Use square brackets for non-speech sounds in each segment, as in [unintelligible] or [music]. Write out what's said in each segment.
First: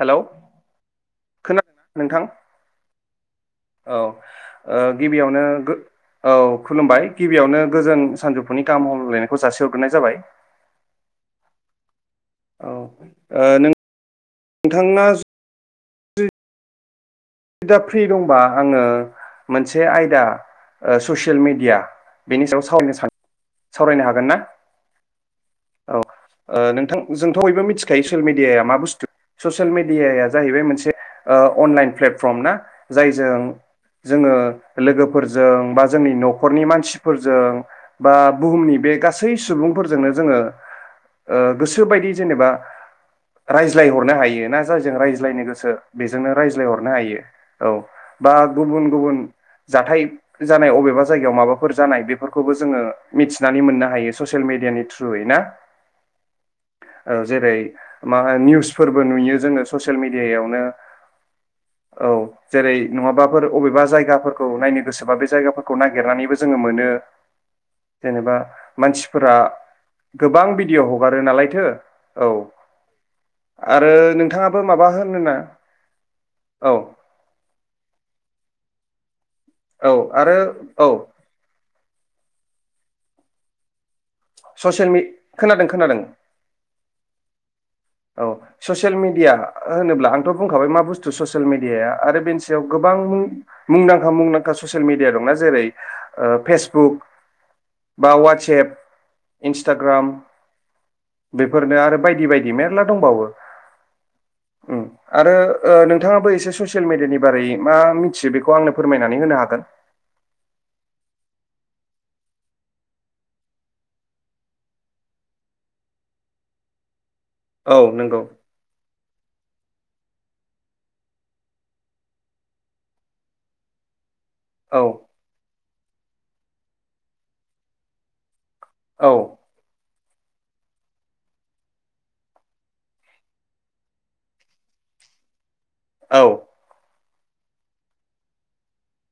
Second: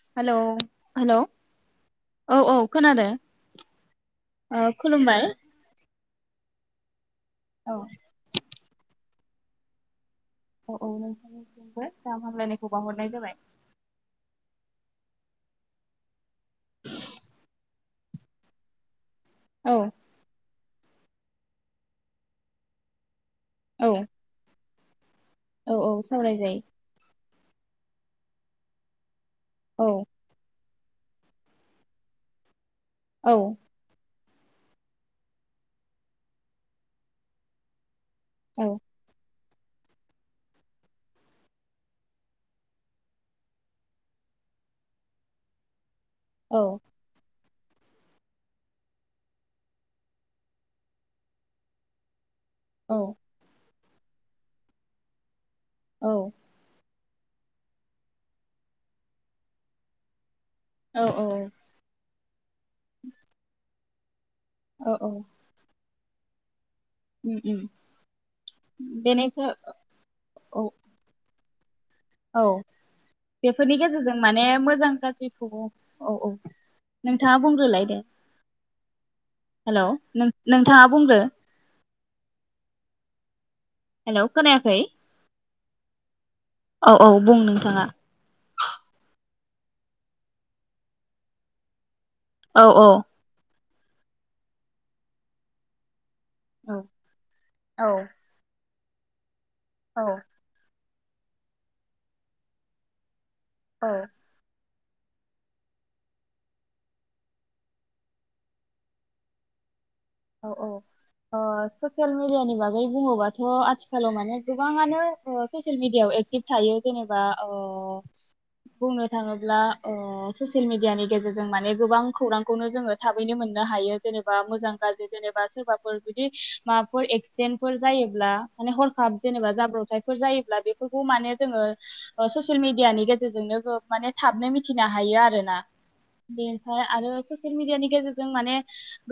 Hello hello खोना नोंथां औ औ खोनादों औ ओ गिबियावनो गो औ खुलुमबाय गिबियावनो औ गोजोन सानजु नि गाहाम हामलायनायखौ जासि हरग्रोनाय जाबाय औ औ नोंथांनिसिमबो गाहाम हामलायनायखौ औ बावहरनाय जाबाय नों नोंथां नोंथाङा फ्रि दंबा आङो औ मोनसे आयदा ओ ससियेल मिडिया बेनि सायाव सावरायनो सानो औ सावरायनो हागोन ना औ औ सावरायजायो ओ नोंथां जोंथ बयबो मिथिखायो ससियेल मिडियाया मा बुस्थु ससियेल मिडियाया जाहैबाय मोनसे ओ अनलाइन प्लेट- फ्रम ना औ जायजों जोङो लोगोफोरजों बा जोंनि नखरनि मानसिफोरजों बा औ बुहुमनि बे गासै सुबुंफोरजोंनो जोङो ओ गोसोबायदि जेनेबा रायज्लायहरनो हायो ना जायजों रायज्लायनो गोसो बेजोंनो औ रायज्लाय हत हायो औ बा गुबुन गुबुन जाथाय जानाय अबेबा जायगायाव माबाफोर जानाय बेफोर खौबो जोङो औ मिथिनानै मोननो हा हायो ससियेल मिडियानि थ्रुयै ना औ ओ जेरै मा निउसफोरबो नुयो जोङो ससियेल मिडियायाव औ औ औ जेरै नङाबाफोर अबेबा जायगा फोर औ नायनो गोसोबा बे जायगाफोरखौ नायनो [unintelligible] नानैबो जोङो मोन नो उम उम जेनेबा मानसिफोरा बेनिफ्राय गोबां औ भिडिअ हगारो नालाय [unintelligible] औ बेफोरनि गेजेरजों माने नोंथाङाबो माबा मोजां होनोना गाज्रिखौ औ औ नोंथाङा बुंग्रोलाय दे हेलौ औ नों आरो नोंथाङा औ बुंग्रो हेलौ खोनायाखै ससियेल मि खोनादों खोनादों औ औ बुं नोंथाङा औ ससियेल मिडिया होनोब्ला आंथ बुंखाबाय मा बुस्थु ससियेल मिडियाया आरो बेनि औ सायाव औ गोबां मुंदांखा मुंदांखा ससियेल मिडिया दंना जेरै ओ औ फेसबुक बा औ वाटसेप इन्सटाग्राम बेफोरनो आरो बायदि बायदि मेरला दंबावो। औ। ओम आरो ओ नोंथाङाबो एसे ससियेल मिडियानि बारै मा मिथियो बेखौ आंनो फोरमायनानै होनो हागोन। औ औ ओ ससियेल मिडियानि बागै बुङोबाथ' आथिखालाव माने गोबाङानो ससियेल मिडियाव एक्टिभ थायो जेनेब बा ओ औ नंगौ बुंनो थाङोब्ला ओ ससियेल मिडियानि गेजेरजों माने गोबां खौरांखौनो जोङो थाबैनो मोननो हायो जेनेबा औ जा जि जेनेबा सोरबा फोर बिदि माबाफोर एक्सिडेन्टफोर जायोब्ला माने औ हरखाब जेनेबा जाब्र'बथाइ फोर जायोब्ला बेफोरखौ माने जोङो ओ ससियेल मिडियानि गेजेरजोंनो ओ माने थाबनो मिथिनो हायो आरो ना। औ बेनिफ्राय आरो ससियेल मिडिया नि गेजेरजों माने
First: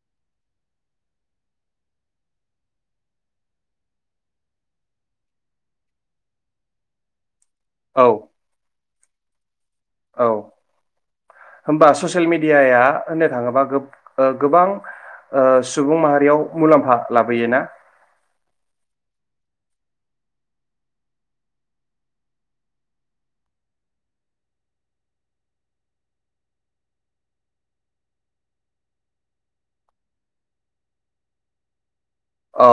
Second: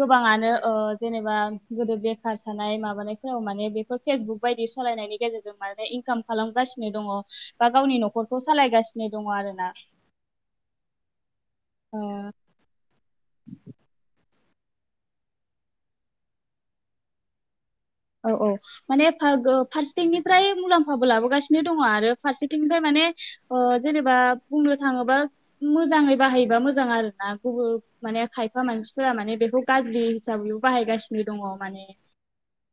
गोबाङानो जेनेबा गोदो बेखार थानाय माबानायफोराव माने बेफोर फेसबुक बायदि सालायनायनि गेजेरजों माने इनकाम खालामगासिनो दङ। बा गावनि औ न'खरखौ सालायगासिनो नाय दङ आरो ना। औ होमबा ओ ससियेल मिडियााया होननो थाङोब्ला। बा गो-गोबां ओ सुबुं माहारियाव मुलाम्फा लाबोयो ना। औ औ माने फा-गो-फारसेथिंनिफ्राय मुलाम्फाबो लाबोगासिनो दङ आरो फारसेथिंनिफ्राय माने ओ जेनेबा बुंनो थाङोबा मोजाङै बाहायोबा मोजां आरोना गुबुन माने खायफा मानसिफोरा माने बेखौ गाज्रि हिसाबैबो बाहायगासिनो दङ माने औ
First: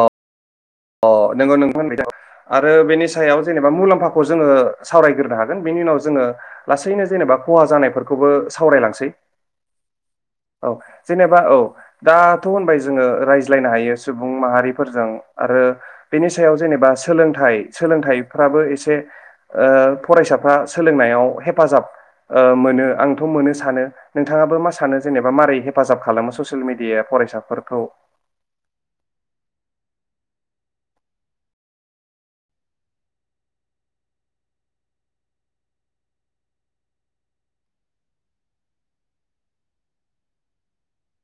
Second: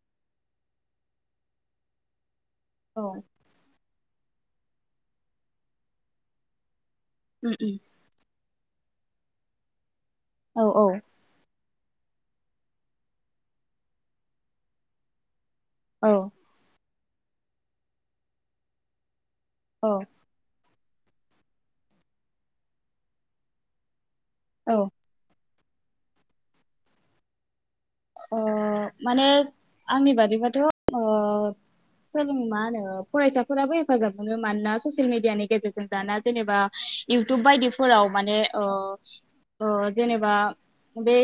अ नोंगौ [inaudible] आरो औ बेनि सायाव जेनेबा मुलाम्फा। जोंडो सावरायग्रोनो हागोन बेनि उनाव जोंडो लासै। हैनो जेनेबा उम खहा उम जानायफोरखौबो सावरायलांसै। औ जेनेबा औ। दाथ' होनबाय जोङो रायज्लायनो हायो सुबुं माहारिफोरजों। आरो औ बेनि सायाव जेनेबा सोलोंथाइ सोलोंथाइफ्राबो एसे। ओ औ फरायसाफ्रा सोलोंनायाव हेफाजाब मोनो आंथ' मोनो सानो। नोंथाङाबो मा औ सानो जेनेबा मारै हे हेफाजाब खालामो ससियेल मिडिया फरायसाफोरखौ। अ माने आंनि बादिबाथ अ सोलों मा होनो फरायसाफोराबो हेफाजाब मोनो मानोना ससियेल मिडियानि गेजेरजों दाना जेनेबा इउटुब बायदिफोराव माने ओ ओ जेनेबा बै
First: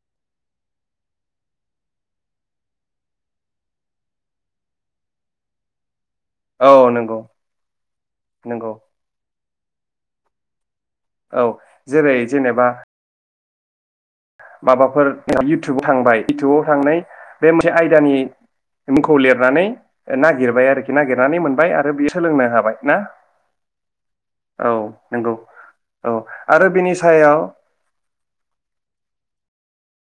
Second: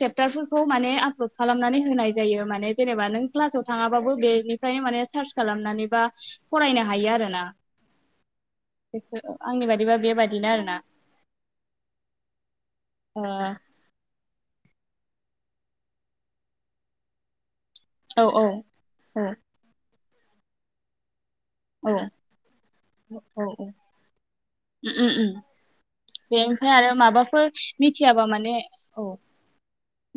सेपटार खौ माने आपलड खालामनानै होनाय जायो माने जेनेबा नों क्लासाव थाङाबाबो बेनिफ्राय माने सार्च खालामनानै बा औ फरायनो हायो नंगौ आरोना नंगौ बेखौ आंनि बायदि बिदिबा बेबादिनो आरोना। औ जेरै जेनेबा ओ माबाफोर इउटुबाव थांबाय इउटुबाव थांनाय बे मोनसे आयदानि औ मुंखौ औ लिरनानै नागिरबाय आरोखि नागिर नानै मोनबाय आरो बे औ सोलोंनो हाबाय ना औ औ उम उम उम नोंगौ औ बे आरो ओमफ्राय बिनि सायाव माबाफोर मिथियाबा माने औ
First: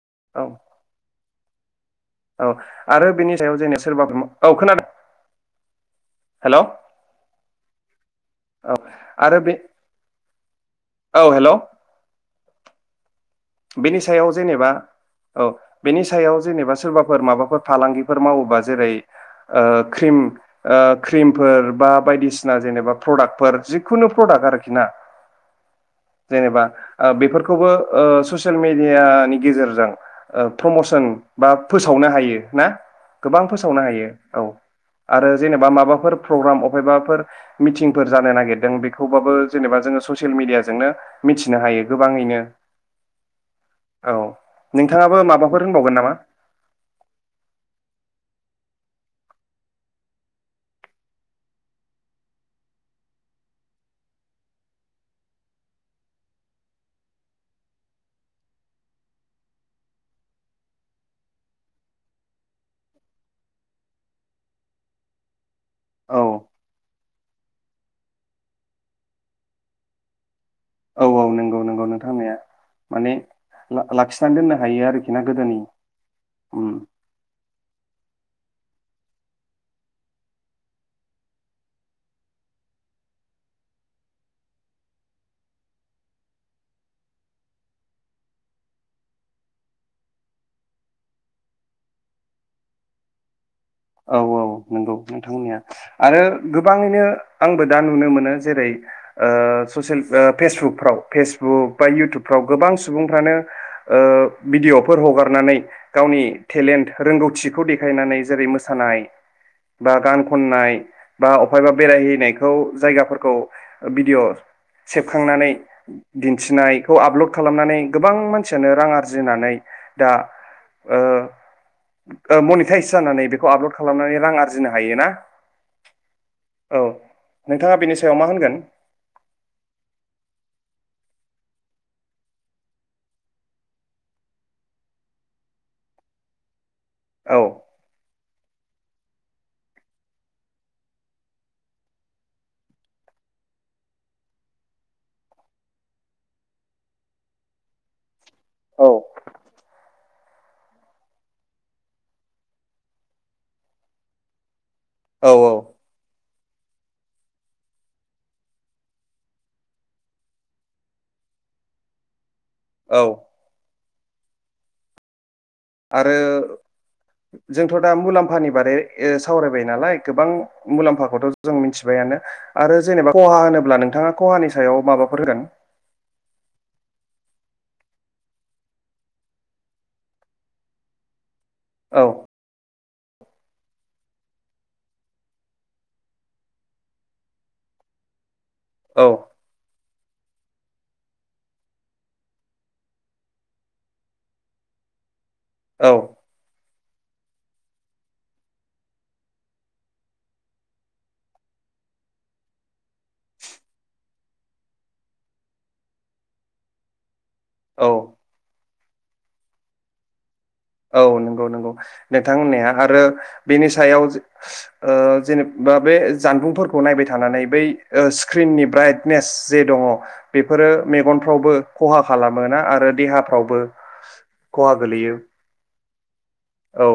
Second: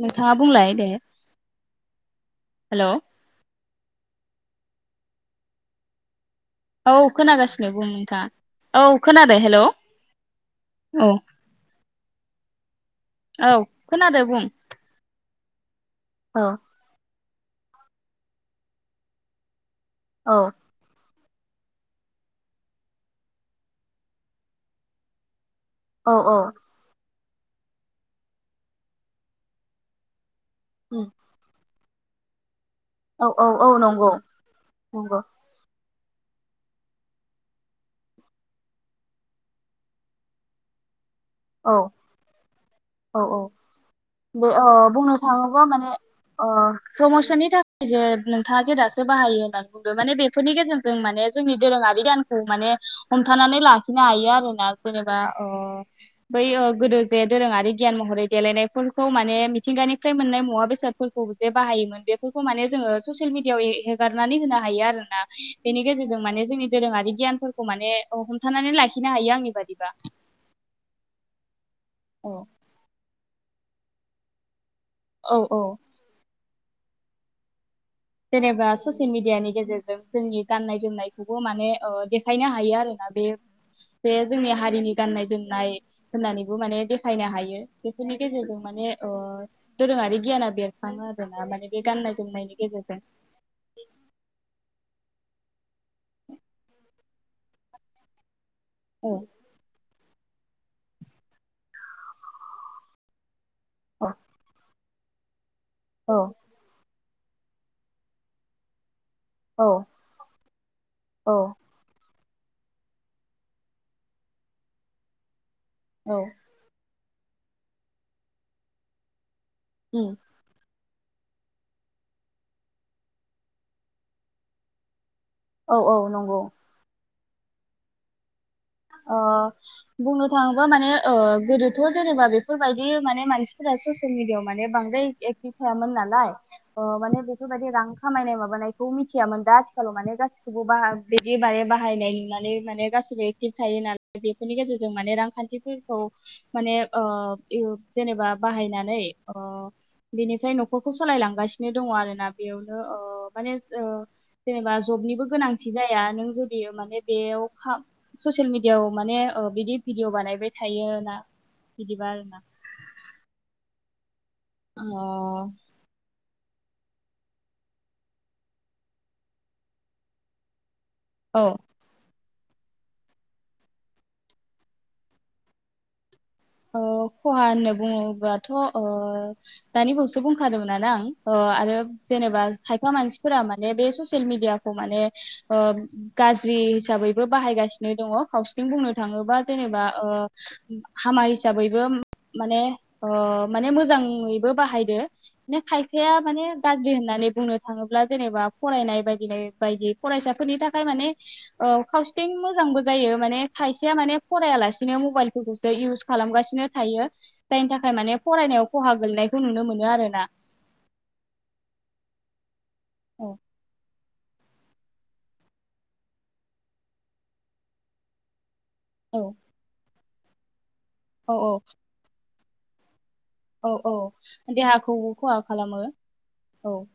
नोंथाङा औ बुंलाय दे। औ हेल' आरो बेनि सायाव जेने सोरबा औ खोनादों हेलौ औ खोनागासिनो बुं औ नोंथाङा खोनादादों आरो बे हेल औ। औ हेलौ औ बेनि खोनादो सायाव बुं जेनेबा औ बेनि सायाव औ जेनेबा सोरबा फोर माबाफोर फालांगिफोर मावोबा जेरै ख्रिम औ ओ क्रिमफोर बा बायदिसिना जेनेबा प्रदाक्टफोर जिखुनु प्रदाक्ट आरोखिना। औ औ जेनेबा ओ बेफोर खौबो ओ ससियेल मेडियानि गेजेरजों औ प्रमसन बा फोसावनो हायो ना? औ गोबां औ औ फोसावनो हायो नंगौ औ नंगौ आरो जेनेबा माबा फोर प्रग्राम अबेबाफोर मिटिंफोर जानो नागिरदों बेखौबाबो जेनेबा जोङो ससियेल मिडियाजोंनो मिथिनो औ हायो गोबाङैनो औ औ औ बे ओ बुंनो नोंथाङाबो माबाफोर थाङोबा माने होनबावगोन नामा ओ प्रमसननि थाखाय जे नोंथाङा जे दा [unintelligible] होननानै बुंदों माने बेफोरनि गेजेरजों माने जोंनि दोरोङारि गानखौ माने हमथानानै लाखिनो हायो आरोना जेनेबा ओ बै गोदो जे दोरोङारि गियान महरै देलायनायफोरखौ माने मिथिंगानिफ्राय मोननाय मुवा बेसादफोरखौ जे बाहायोमोन बेफोरखौ माने जोङो ससियेल मिडियाआव हेगारनानै होनो हायो आरो ना बेनि औ गेजेरजों माने जोंनि दोरोङारि गियानफोरखौ माने हमथानानै लाखिनो हायो आंनि बादिबा औ औ नंगौ नंगौ नोंथां औ। होननाया माने ला लाखिना दोनना थायो आरोखि ना औ गोदोनि औ उम जेनेबा ससियेल मेडियानि गेजेरजों जोंनि गाननाय जोमनायखौबो माने ओ देखायनो हायो आरोना बे बे जोंनि हारिनि गाननाय जोमनाय होननानैबो माने देखायनो हायो बेफोरनि गेजेरजों माने ओ दोरोङारि गियाना बेरखाङो आरोना माने बे गाननाय जोमनायनि गेजेरजों। [unintelligible] औ औ नोंगौ। नोंथांमोनिया आरो गोबाङैनो आंबो दा नुनो मोनो जेरै औ ओ ससेल ओ फेसबुकफ्राव फेसबुक बा इयउटुबफ्राव गोबां सुबुंफ्रानो ओ औ भिदिअ' फोर हगारनानै। औ गावनि थेलेन्ट रोंगौथिखौ देखायनानै जेरै मोस सानाय। औ बा गान खननाय बा औ अफायबा बेरायहैनायख खौ जायगाफोरखौ बिडिअ सेबखांनानै औ दिन्थिनाय खौ आपलड खालामनानै गोबां मानसियानो रां आरजिनानै दा उम ओ ओ मनिटाइस जानानै बे खौ आपलड खालामनानै रां आर्जिनो हायो ना औ औ नंगौ औ नोंथाङा बिनि सायाव मा होनगोन? ओ बुंनो थाङोबा माने ओ गोदोथ जेनेबा बेफोरबायदि माने मानसिफोरा ससेल मिडियाव माने बांद्राय एक्टिभ थायामोन नालाय। ओ माने औ बेफोरबायदि रां खामायनाय माबानायखौ मिथियामोन दा आथिखालाव माने गासिखौबो बाहा बिदि माने बाहायनाय नुनानै माने गासिबो एक टिभ थायो ना बेफोरनि गेजेरजों माने रांखान्थिफोरखौ माने ओ ओ जेनेबा औ बाहायनानै अह बेनिफ्राय नख'रखौ सालायलांगासिनो दङ आरोना बेयावनो ओ माने ओ जेनेबा जबनिबो औ गोनांथि जाया नों जु बियो माने बेयाव खा ससेल मिडियाव माने ओ बिदि भिडिअ बानायबाय थायो ना बिदिबा आरो ना औ। ओ ओ जोंथ दा मुलाम्फानि बारै ओ सावरायबाय नालाय गोबां मुलाम्फाखौथ' औ जों मिथिबायानो आरो जेनेबा खहा होनोब्ला नोंथाङा कहानि सायाव माबाफोर होगोन? खहा होननो बुङोब्लाथ' दानि बसो बुंखादोंमोन ना आं। अ आरो औ जेनेबा थाय खफा मानसिफोरा माने बे ससियेल मिडियाखौ माने ओ गाज्रि हिसाबैबो बाहायगासिनो दङ खावसे। नों बुंनो औ थाङोबा जेनेबा ओ हामाय। हिसाबैबो [inaudible] माने ओ माने मोजाङैबो बाहायदो ना औ खायफाया माने। गाज्रि होननानै बुंनो थाङोब्ला जेनेबा फरायनाय बायदि बायदि फरायसाफोरनि थाखाय माने कावसेथिं मोजांबो जायो माने खायसेया माने फरायालासिनो मबाइलफोरखौसो इउस। खालामगासिनो थायो। जायनि थाखाय औ माने फरायनायाव। खहा गोनायखौ नुनो मोनो आरो ना। औ नंगौ नंगौ नोंथां होन्नाया आरो औ बिनि सायाव। ओ जेनेबा बे जानबुंफोरखौ नायबाय थानानै बै स्क्रिननि। औ ब्राइटनेस जे दङ। बेफोरो। औ मेगनफ्रावबो खहा खालामो। मोना आरो देहा औ औ देहाखौ खहा खालामो। औ।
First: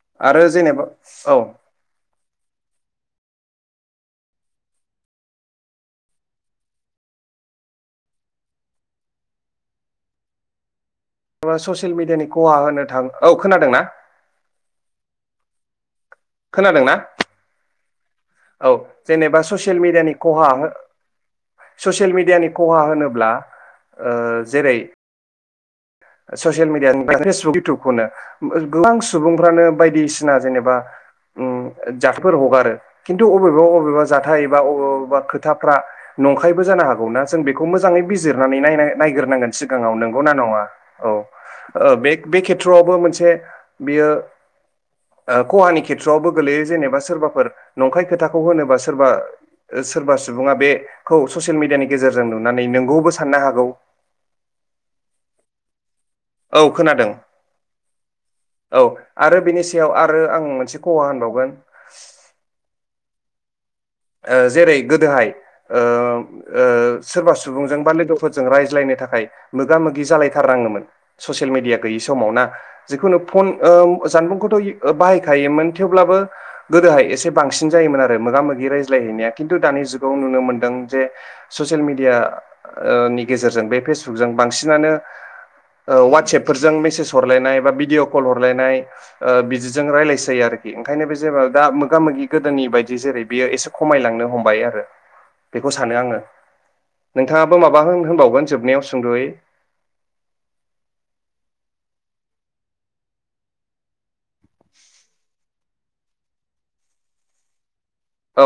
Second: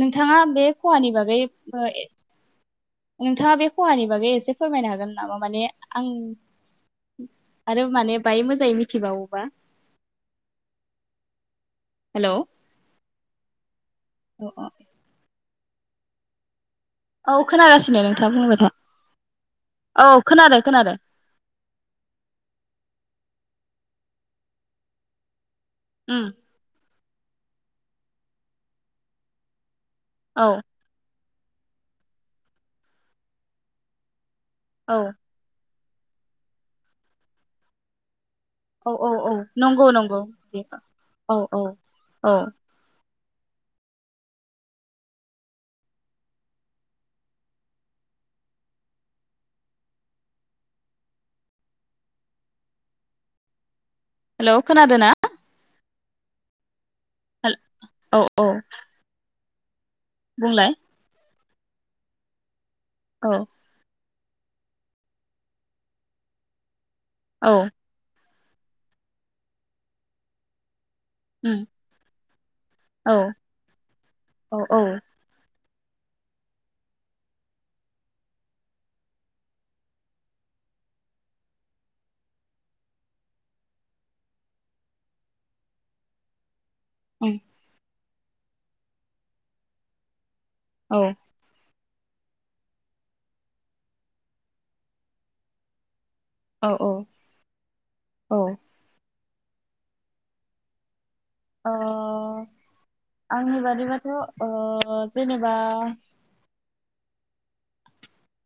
नोंथाङा आरो बे जेनेबा खहानि औ बागै ए नोंथाङा बे खहानि बागै एसे फोरमायनो हागोन नामा? माने आं आरो माने बाय मोजाङै मिथिबावोबा? [unintelligible] ससियेल मिडियानि हेल' औ खहा होनो थां। औ खोनादों ना? [unintelligible] खोनादोंना? औ खोनागासिनो नोंथाङा बुंबाय औ था जेनेबा ससियेल औ मिडियानि खहा खोनादों खोनादों ससियेल मिडियानि खहा होनोब्ला। ओ जेरै- औ ससियेल मिडियानि। [unintelligible] इउथुबखौनो गोबां सुबुंफ्रानो। बायदिसिना जेनेबा। उ जाथायफोर हगारो खिन्थु अबेबा अबेबा जा थाय अबा औ अबा खोथा। फ्रा नंखायबो जानो हागौना जों बेखौ मोजाङै बिज रनानैनाय औ औ औ नायग्रोनांगोन नंगौ सिगाङाव नंगौ नंगौना दे नङा औ ओ औ बे खेथ्र'आवबो मोनसे। बेयो ओ खहानि खेत सवावबो गोलैयो जेनेबा सोरबाफोर नंखाय खोथाखौ होनोबा सोरबा सोरबा सुबुङा बेखौ ससियेल मिडियानि गेजेरजों नुनानै नोंगौबो साननो हागौ। हेलौ खोनादोना? औ खोनादों। औ आरो फिनिस थियाव आरो आं बुंलाय मोनसे खहा होनबावगोन [inaudible] औ ओ जेरै गोदोहाय ओ ओ सोरबा औ सुबुंजों बा लोगो फोरजों रायज्लायनो थाखाय मोगा मोगि जालायथारनाङोमोन। ससियेल उम मिडिया गैयि समावना औ जिखुनु फन ओ जानबुंखौथ' औ औ ओ बाहायखायोमोन। थेवब्लाबो गोदोहाय एसे बांसिन जायोमोन आरो मोगा मोगि रायज लायहैनाया किन्टु दानि जुगाव नुनो मोनदों जे ससिल मिडियानि गेजेरजों बे फेसबुकजों बांसिनानो वातसेपफोर जों मेसेज उम हरलाय बा भिडिअ। कल हरलायनाय ओ बिदिजों रायज्लायसै आरो। बि औ ओंखायनो बे जेबा [unintelligible] मोगा मोगि गोदोनि बायदि जेरै बियो एस खमायलांनो हमबाय आरो बेखौ सानो आङो। औ नोंथाङाबो माबा औ होन-होनबावगोन जोबनायाव सुंद'यै? ओ आंनि बादिबाथ' ओ जेनेबा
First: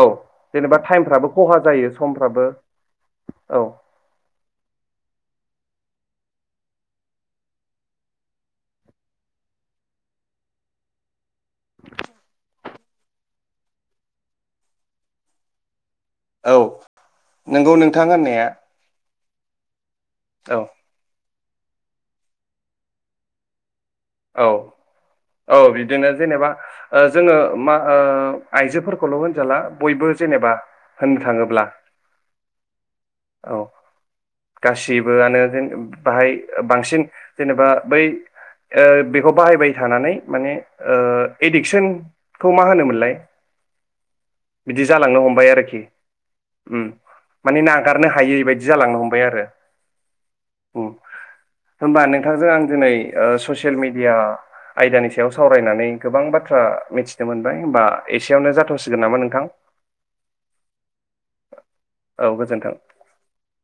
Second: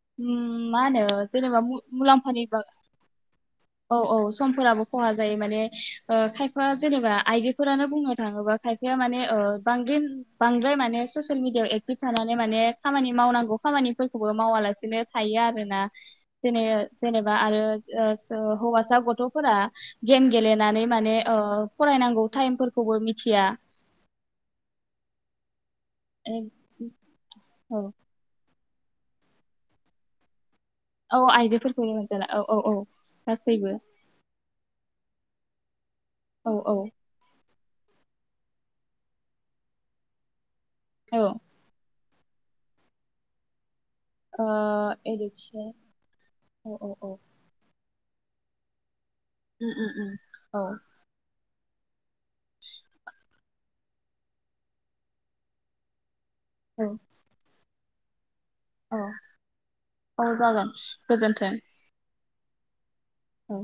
औ जेनेबा मा होनो टाइमफ्राबो खहा जेनेबा जायो मु-मुलाम्फानि समफ्राबो बा औ औ समफोराबो खहा जायो माने ओ खायफा जेनेबा आइजोफोरानो बुंनो थाङोबा खायफाया माने ओ बांगिन बांद्राय माने सस ससिल मिडियाव एक्टिभ थानानै माने। खामानि मावनांगौ खामानिफोरखौबो मावालासे बिदिनो थायो आरो ना। औ जेने जेनेबा आरो नोंगौ ओ नोंथां सो होननाया हौवासा गथ'। फोरा। गेम औ गेलेनानै माने। ओ फरायनांगौ टाइमफोरखौबो मिथिया। औ औ बिद बिदिनो ए, जेनेबा ओ जोङो मा औ ओ। आइजोफोरखौल होनजाला बयबो जेनेबा। होननो औ थाङोब्ला आइजोफोरखौल' मोनजाला औ औ औ औ गासैबो गासैबोआनो जों बाहाय औ औ बांसिन जेनेबा बै ओ बेखौ बाहायबाय थानानै माने ओ औ इडिक्सन खौ मा होनोमोनलाय? ओ बिदि जालांनो हमबाय इडुकेसन आरोखि औ उम औ औ माने ना गारनो हायैबादि जांलांनो हम उ उ औ होमबा नोंथांजों आं दिनै ओ सु ससियेल मिडिया आयदानि सायाव सावरायनानै गोबां बाथ थ्रा मिथिनो मोनबाय होमबा एसेयावनो अ जाथ'सिगोन नामा नोंथां औ जागोन गोजोन्थों। औ गोजोन्थों। औ